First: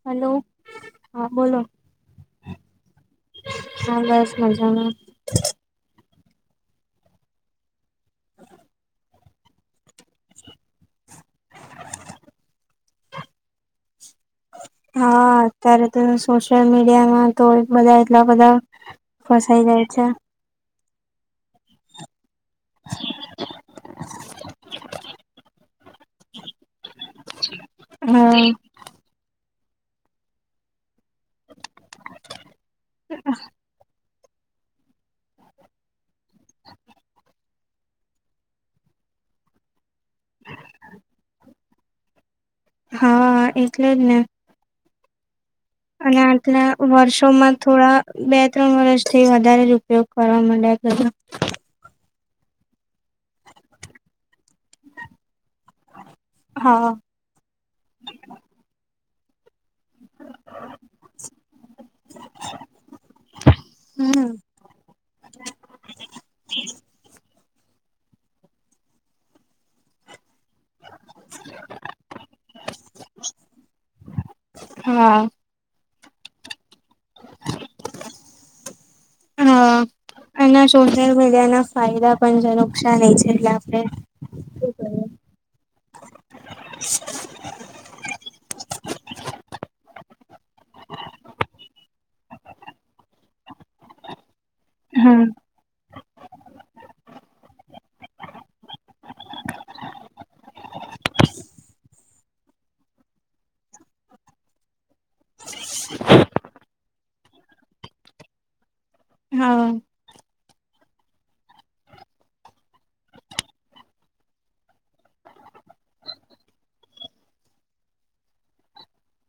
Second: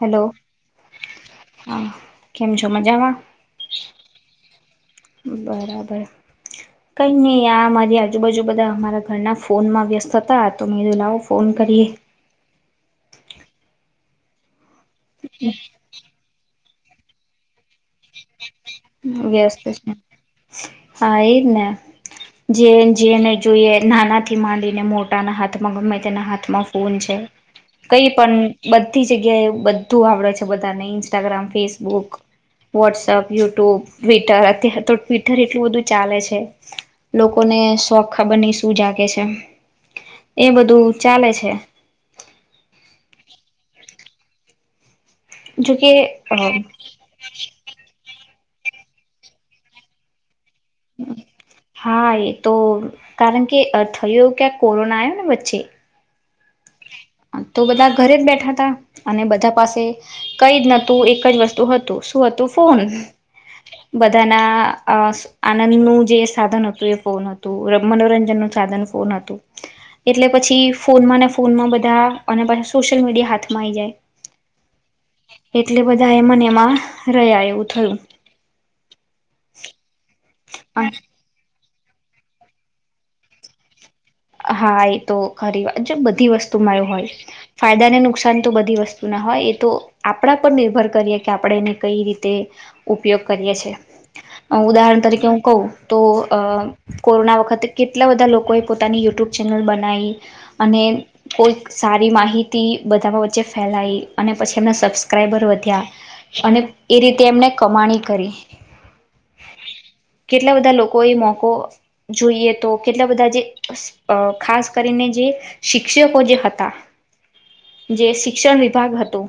Hello hello હા બોલો હા કેમ છો? મજામાં હા બસ મજામાં બરાબર કઈ નહી આ મારી આજુબાજુ બધા અમારા ઘરના ફોનમાં વ્યસ્ત હતા તો મેં લાવો ફોન કરીએ, હા અત્યારે તો શો સોશિયલ મીડિયામાં તો બધા એટલા બધા ફસાઈ જાય છે, હા એને જે જેને જોઈએ નાના થી માંડીને મોટ ા ના હાથમાં ગમે તેના હાથમાં ફોન છે કઈ પણ હા બધી જગ્યા એવું બધું આવડે છે બધાને Instagram Facebook WhatsApp YouTube Twitter અત્યારે તો ટ્વિટર એટલું બધું ચાલે છે લોકોને શોખ ખબરની શું જાગે છે એ બધું ચાલે છે હા એટલે જ ને જોકે અને અ આટલા વર્ષોમાં થોડા બે ત્રણ વર્ષ થી વધારે જ ઉપયોગ કરવા માટે ક હા એ તો કારણ કે થય ક્યાં કોરોના આવ ને વચ્ચે હા તો બધા ઘરે જ બેઠા હતા અને બધા પાસે કઈ જ નતું એક જ વસ્તુ હતું શું હતું ફોન હમ બધાના આનંદનુંું જે સાધન હતું એ ફોનું મનોરંજન નું સાધન કોન હતું એટલે પછી ફોનમાં ને ફોનમાં બધ આ અને પ સોશિયલ મીડ હાથ માં જાય હા એટ એ બધા એમાને એમા રહ્યા એવું થયું અને સોશિયલ મીડિયા એના ફાયદા પણ નુકસાનએ છે એટલે આપણે હા એ તો કરીએ. ખરી વાત જો બધી વસ્તુમાં એ હોય ફાયદા ને નુકસાન તો બધી વસ્તુ ના હોય એ તો આપણા પર નિર્ભર કરીએ કે આપણે એને કઈ રીતે ઉપયોગ કરીએ છે ઉદાહરણ હા તરીકે હું કહું તો અ કોરોના વખતે કેટલા બધા લોકોએ પોતાની યુ યુટ્યુબ ચેનલ બનાવી અને કોઈક સારી માહિતી બધામાં વચ્ચે ફેલાવી અને પછી એમના સબસ્ક્રાઈબર વધ્યા અને એ રીતે એમને કમાણી કરી હા કેટલા બધા લોકો એ મોકો જોઈએ તો કેટલા બધા જે અ ખાસ કરીને જે શિક્ષકો જે હતા જે શિક્ષણ વિભાગ હતો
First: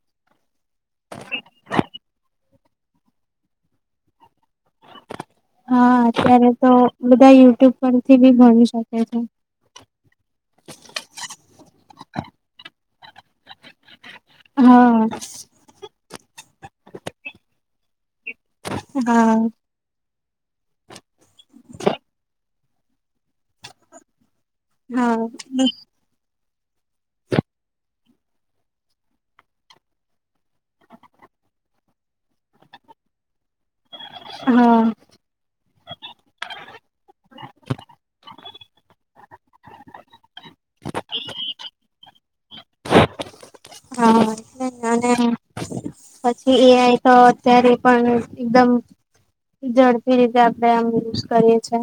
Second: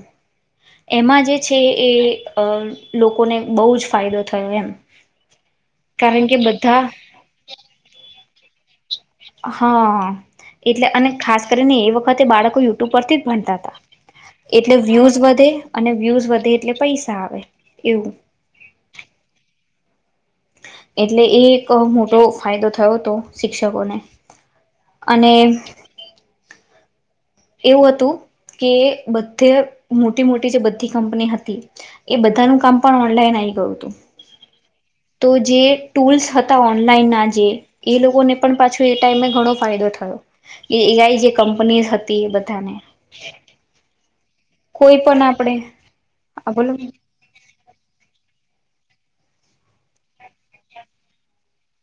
એમાં જે છે એ લોકોને બહુ જ ફાયદો થયો એમ હા કારણ કે અત્યારે તો બધા બધા યુટ્યુબ પર થી પણ ભણી શકે છે હા એટલે અને ખાસ કરીને એ વખતે બાળકો ઉપરથી જ ભણતા તા એટલે હા વ્યુઝ વધે અને વ્યુઝ વધ એટલે પૈસા આવે એવું હા એટલે એ એક મોટો ફાયદો થયો તો શિક્ષકોને હા અને એવુ હતુ કે બધે મોટી મોટી જે બધી કંપની હતી એ બધાનું કામ પણ ઓનલાઈન આઇ ગયુ હા તો જે ટૂલ્સ હતા ઓનલાઈન ના જે એ લોકોને પણ પાછો એ ટાઈમે ઘણો ફાયદો થયો એ આઈ જે કંપનીઝ હતી એ બ તને હા આ પછી બોલો એઆઈ તો અત્યારે પણ એકદમ ઝડપી રીતે આપણેે આમ યુઝ કરીએ છે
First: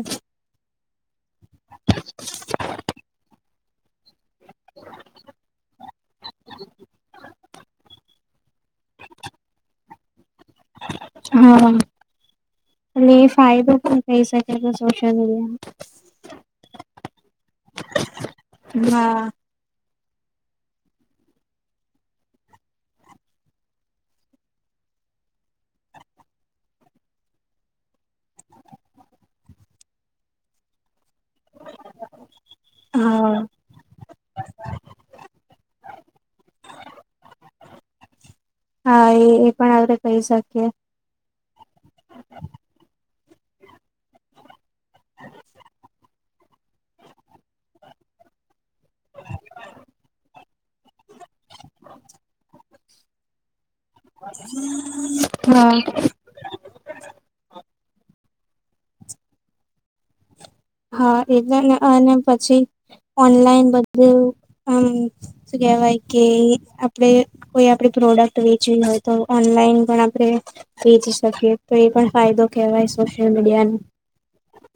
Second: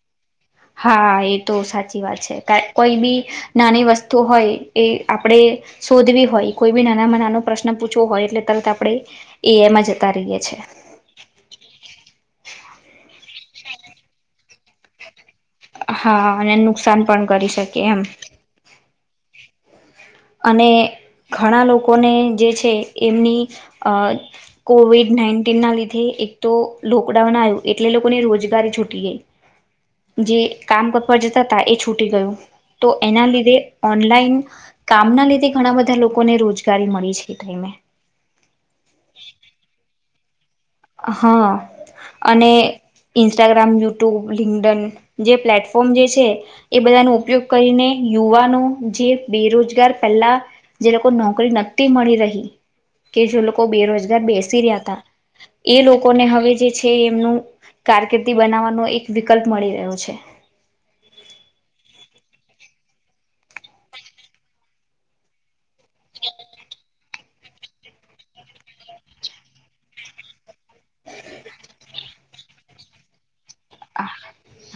હા એ તો સાચી વાત છે કા કોઈ બી નાની વસ્તુ હોય એ આપણેે શોધવી હોય કોઈ બી નાનામાં નાનો પ્રશ્ન પૂછવો હોય એટલે તરત આપણે એઆઈમા જતા રહીએ છ હા અને ફાયદો પણ થઈ શકે તો સોશલ મીડિયા હા અને નુકસાન પણ કરી શકે એમ હા અને ઘણા લોકોને જે છે, એમની અ કોવિડ નાઈન્ટીન ના લીધે એક તો લોકડાઉન આવ્યું એટલે લોકોને રોજગારી છૂટી ગઈ જે કામ કર ઉપર જતા હતા એ છૂટી ગયું તો એના હા લીધે ઓનલાઈન કામના લીધે ઘણા બધા લોકોને રોજગારી મળી છે ટાઈમે હા એ એ પણ પૈસા હા અને ઇન્સ્ટાગ્રામ, યુટ્યુબ, લિંકડન જે પ્લેટફોર્મ જે છે એ બધાનો ઉપયોગ કરીને યુવાનો જે બેરોજગાર પહેલા જે લોકો નોકરી નતી મળી રહી. કે જે લોકો કો બેરોજગાર બેસી રહ્યા હતા. હા. એ લોકોને હવે જે છે એમનું કારક બનાવવાનો એક વિકલ્પ મળી રહ્યો છે. હા એ અને પછી ઓનલાઈન બધું આમ શું કેહેવાય કે આપ કોઈ આપે પ્રોડક્ટ વેચવી હોય તો ઓનલાઈન પણ આપણે વેચી શકીએ તો એ પણ ફાયદો કહેવાય સોશિયલ મીડિયાનો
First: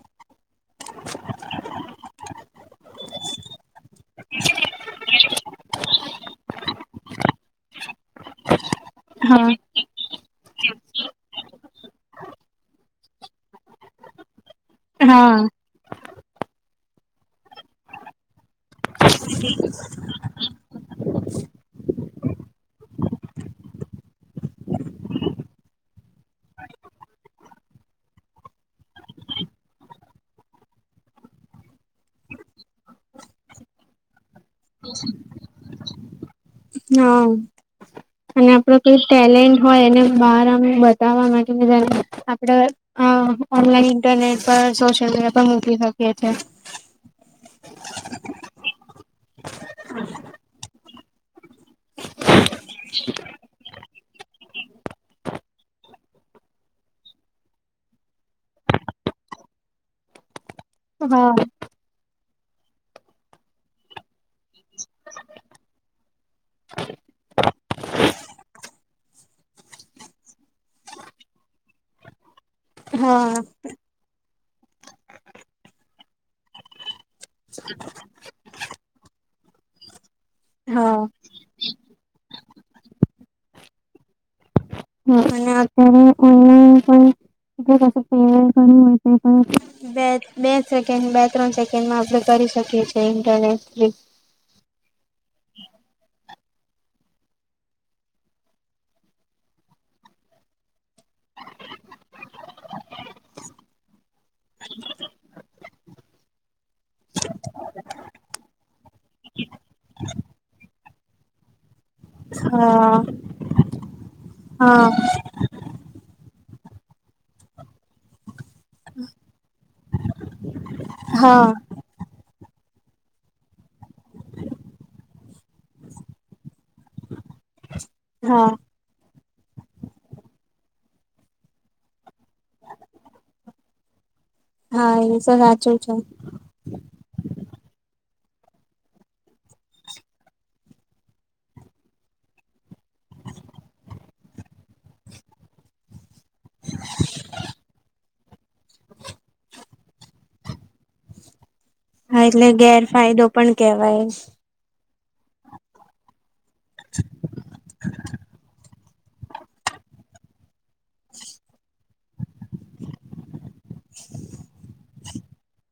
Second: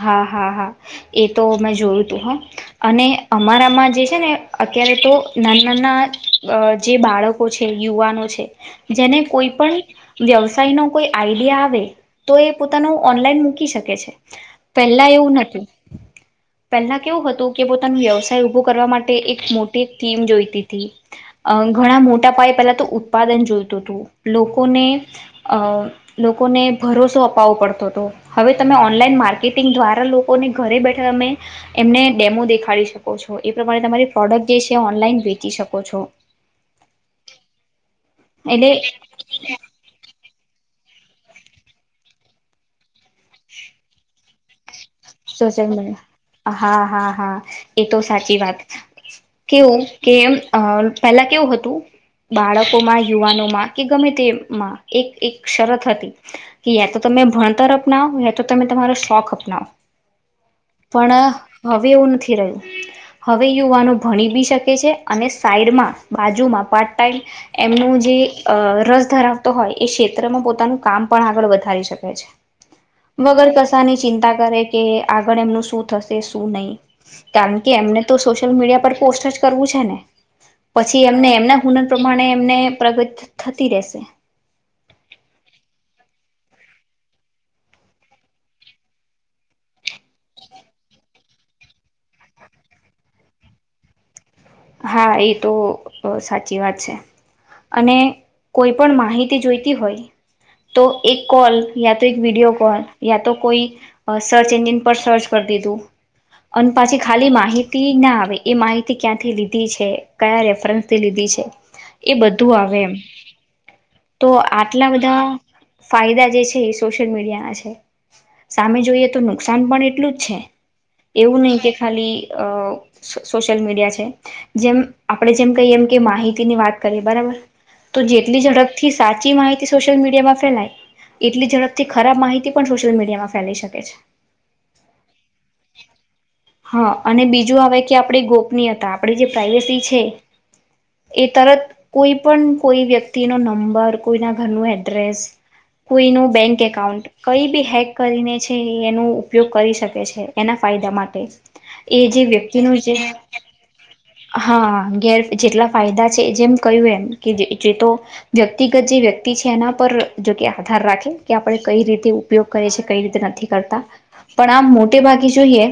હા-હા. હા. એ તો મેં જોયું તું હ અને અમારામાં જે છે ને અત્યારે તો ના નાના જે બાળકો છે. યુવાનો છે જેને હા કોઈ પણ વ્યવસાય ન કોઈ આઈડિયા આવે તો એ પોતાનો ઓનલાઈન મૂશક પેલા એવું હા નથી. પહેલા કેવું હતું કે પોતાનું વ્યવસાય ઉભું કરવા માટે એક મોટી થીમ જોઈતી હતી. ઘણા મોટા પાયે પહેલા તો ઉત્પાદન જોઈતું હતું, લોકોને અ લોકોને ભરોસો અપાવવો પડતો. તો હવે તમે ઓનલાઈન માર્કેટિંગ દ્વારા લોકોને ઘરે બેઠા અમે એમને ડેમો દેખાડી શકો છો, એ પ્રમાણે તમારી પ્રોડક્ટ જે ઓનલાઈન વેચી શકો છો. હા અને આપડો એટલે કઈ ટેલેન્ટ હોય એને બ બતા આપનલાન ઇન્ટરનેટ પર મીડિયા પર સોશિલ મૂકી મીડ શકીએ છે. હા-હા હા એ તો સાચી વાત કેવું કે પેલા કેવું હતું. બાળકો માં યુવાનો માં કે ગમે તે અમાં એક-એક શરત હતી કે યા તો તમે ભણતર અપનાવો યા તો તમે તમારો શોખ અપનાવો. હા પણ હવે એવું નથી. રહ્યું. હવે યુવાનો ભણી બી શકે છે અને સાઈડમાં બાજુમાં પાર્ટ ટાઈમ એમનું જે અ રસ ધરાવતો હોય એ ક્ષેત્રમાં પો નું કામ પણ આગળ વધારી શકે છે. હા વગર કસાની ચિંતા કરે કે આગળ એમનું શું થશે શું નહીં. કારણ કે એમને તો સોશિયલ મીડિયા પર પોસ્ટ જ કરવું છે ને હા પછી એમને એમના હુનર પ્રમાણે એમને પ્રગત થ-થતી રહેશે હમ. અને અત્યારે [unintelligible] બે-બે જ સેકન્ડ બે ત્રણ સેકન્ડમાં આપણે કરી શકીએ છે ઇન્ટરનેટ થી. હા, એ તો અઅ સાચ ચી વાત છે અને કોઈ પણ માહિતી જોઈતી હોય તો એક કોલ યા તો એક વિડીયો કોલ યા તો કોઈ સર્ચ એન્જિન પર સર્ચ કર દીધું અને પાછી ખાલી માહિતીના આવે એ માહિતી ક્યાંથી લી છે, કયા રેફરન થી લીધી છે. એ બધું આવે એમ. હા તો આટલા હા બધા ફાયદા જે છે એ સોશલ મીડિયાના છે. સામે જોઈએ તો નુકસાન પણ એટલું જ છે એવું હા નહી કે ખાલી અઅ સોશિયલ મીડિયા છે જેમ આપડે જેમ કહીએ એમ કે માહિતીની વાત કરીએ બરાબર? તો જેટલી હા ઝડપથી સાર સાચી માહિતી સોશિયલ મીડિયામાં ફેલાય એટલી ઝડપથી ખરાબ માહિતી પણ સોશિયલ મીડિયામાં ફેલાઈ શકે છે. હા, એ સ સાચું છે. આપડી ગોપનીતા આપડી જે પ્રાઇવસી છે એ તરત કોઈપણ કોઈ વ્યક્તિનો નંબર, કોઈના ઘરનું એડ્રેસ, કોઈનું બેંક એકાઉન્ટ કઈ બી હેક કરીને છે એ એનો ઉપયોગ કરી શકે છે એના ફાયદા માટે. એ જે હા એટલે વ્યક્તિનું જે ગેરફાયદો પણ કેવા હા. ગેર જેટલા ફાયદા છે જેમ કયુ એમ કે જે-જે તો વ્યક્તિ જે વ્યક્તિ છે એના પર જોકે આધાર રાખે કે આપણે કઈ રીતે ઉપયોગ કરે છે કઈ રીતે નથી કરતા પણ આમ મો તે બાકી સોઈએ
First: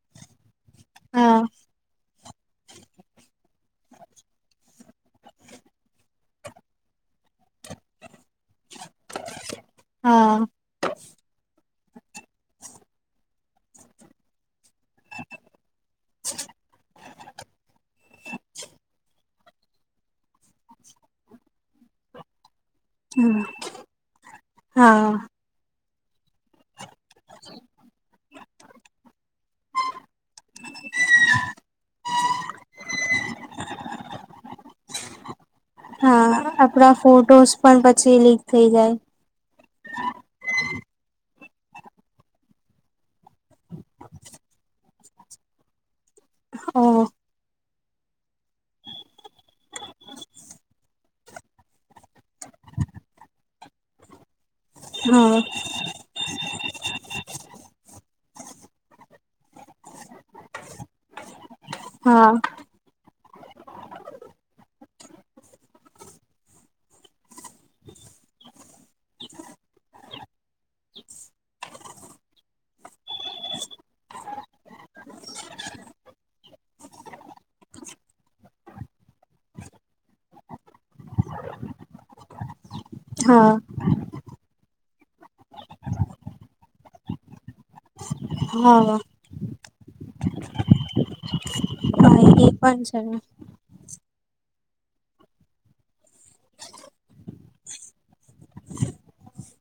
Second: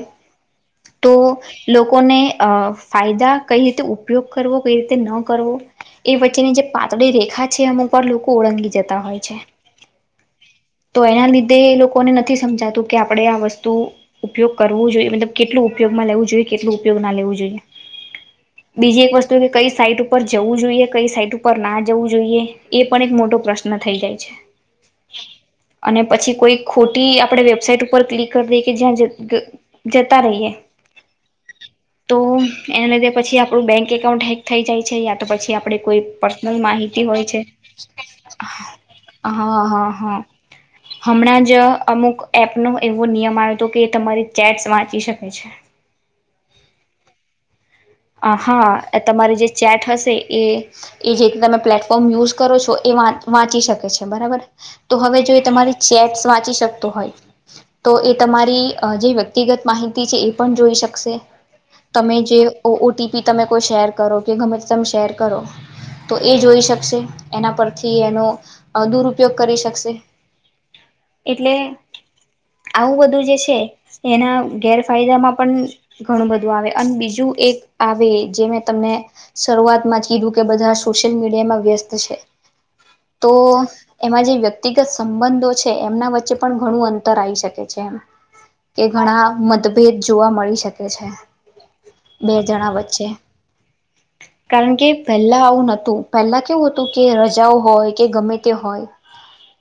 તો હા લોકોને અફ ફાયદા કઈ રીતે ઉપયોગ કરવો કઈ રીતે ન કરવો એ વચ્ચેની જે પાતળી રેખા છે એ અમુકવાર લોકો ઓળંગી જતા હોય છે હા તો એના લીધે એ લોક કોને નથી સમજાતું કે આપણે આ વસ્તુ ઉપયોગ કરવું જોઈએ મતલબ કેટલો ઉપયોગમાં લેવું જોઈએ કેટલું ઉપયોગ ના લેવું જોઈએ બીજી એક વસ્તુ કે કઈ સાઈટ ઉપર જવું જોઈએ કઈ સાઈટ ઉપર ના જવું જોઈએ એ પણ એક મોટો હા પ્રશ્ન થઈ જાય છે હા અને પછી કોઈ ખોટી આપણે વેબસાઇટ ઉપર ક્લિક કરી દઈ કે જ્યાં ગ જતા રહીએ તો એના લીધે પછી આપણું બેંક એકાઉન્ટ હેક થઈ જાય છે યા તો પછી આપણે કોઈ હા પર્સનલ આપડા માહિતી હોય છે ફોટોસ પણ પછી લીક થઈ જાય હા હા હા હમણાં જ અમુક એપનો એવો નિયમ આવ્યો હતો કે એ તમારી ચેટ્સ વાંચી શકે છે ઓહ હા તમારી જે ચેટ હશે એ એ જે તમે પ્લેટફોર્મ યુઝ કરો છો એ વા વાંચી શકે છે બરાબર તો હવે જો હા એ તમારી ચેટસ વાંચી શકત હોય તો એ તમારી જે વ્યક્તિગત માહિતી છે એ પણ જોઈ શકશે તમે હા જે ઓ ઓટીપી તમે કોઈ શેર કરો કે ગમે તમે શેર કરો તો એ જોઈ શકશે એના પરથી એનો દુરુપયોગ કરી શકશે એટલે આવું બધું જે છે એના ગેરફાયદામાં પણ ઘણું બધું આવે અને બીજું એક આવે જે મેં તમને શરૂઆતમાં જ કીધું કે બધા સોશિયલ મીડિયામાં વ્યસ્ત છે તો હા એમાં જે વ્યક્તિગત સંબંધો છે એમના વચ્ચે પણ ઘણું અંતર આવી શકે છે એમ કે હા ઘણા મત ભેદ જોવા મળી શકે છે. હા બે એ જણા પણ છે. વચ્ચે કારણ કે પહેલા આવું નતું પહેલા કેવું હતું કે રજાઓ હોય કે ગમે તે હોય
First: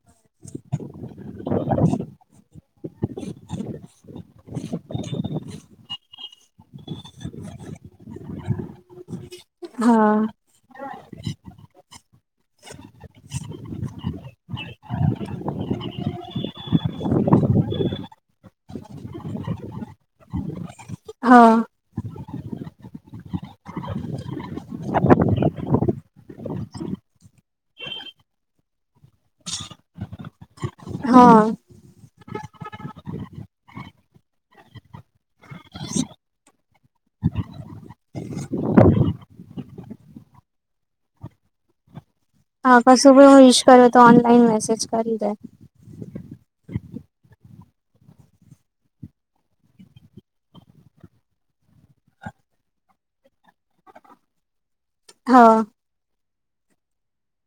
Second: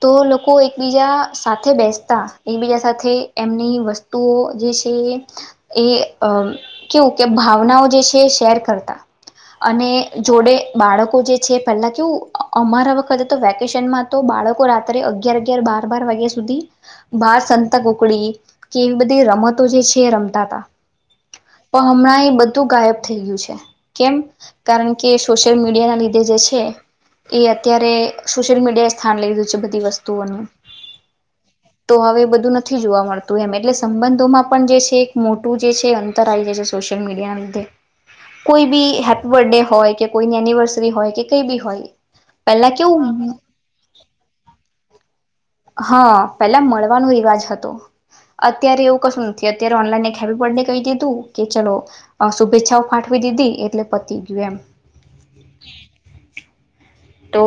તો લોકો એકબીજા સાથે બેસતા એકબીજા સાથે એમની વસ્તુઓ જે છે એ કેવું કે ભાવનાઓ જે છે શેર કરતા અને હા જોડે બાળકો જે છે પહેલા કેવું અમારા વખતે તો વેકેશનમાં તો બાળકો રાત્રે અગિયાર અગિયાર બાર બાર વાગ્યા સુધી બાર સંતાકુકડી કે એવી બધી રમતો જે છે રમતા તા હા પણ હમણાં એ બધું ગાયબ થઈ ગયું છે કેમ કારણ કે સોશિયલ મીડિયા ના લીધે જે છે એ અત્યારે સોશિયલ મીડિયા એ સ્થાન લઈ લીધું છે બધી વસ્તુઓનું હા તો હવે એ બધું નથી જોવા મળતું એમ એટલે સંબંધોમાં પણ જે છે એક મોટું જે છે અંતર આવી ગયુ છ સોશિયલ મીડિયા ના લીધે કોઈ બી હેપી બર્થડે હોઠય કે કોઈની એનિવર્સરી હોય કે કઈ બી હોય પેલા હા કશું કેવું ભી વિસ કર્યો તો ઓનલાઈન મેસેજ કરી દે હા પેલા મળવાનો રિવાજ હતો અત્યારે એવું કશું નથી અત્યારે ઓનલાઈન એક હેપ્પીબર્થડે કઈ દીધું. કે ચલો શુભેચ્છાઓ ફાઠવી દીધી એટલે પતી ગયું એમ હા તો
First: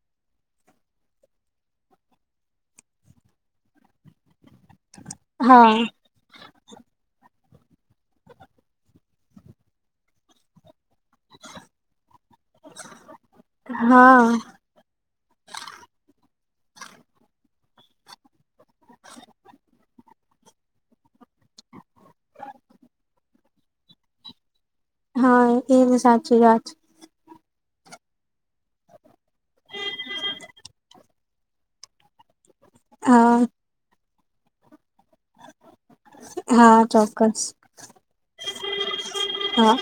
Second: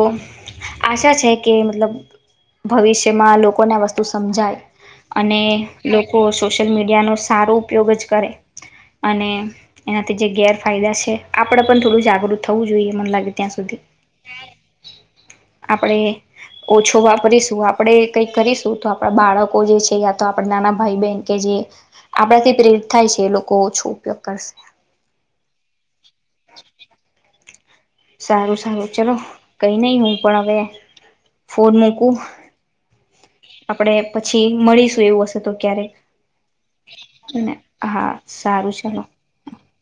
આશા છે કે મતલબ ભવિષ્યમાં લોકોને આ વસ્તુ સમજાય અને હા લોકો સો સોશિયલ મીડિયાનો સારો ઉપયોગ જ કરે અને એનાથી જે ગેરફાયદા છે, આપણેે પણ થોડું જાગૃત થવું જોઈએ મને લાગે હા આપણેે ઓછો વાપરીશું આપણેે કઈ કરીશું તો આપડા બાળકો જે છે યા તો આપડા નાના ભાઈ બહેન કે જે આપડાથી પ્રેરિત થાય છે એ લોકો ઓછો ઉપયોગ કરશે એ જ સાચી વા છે. સારું સારું ચલો કઈ નહી હું પણ હવે ફોન મૂકું હા આપણેે પછી મળીશું એવું હશે તો ક્યારેક હા ચોક્કસ ને હા સારું છે. હા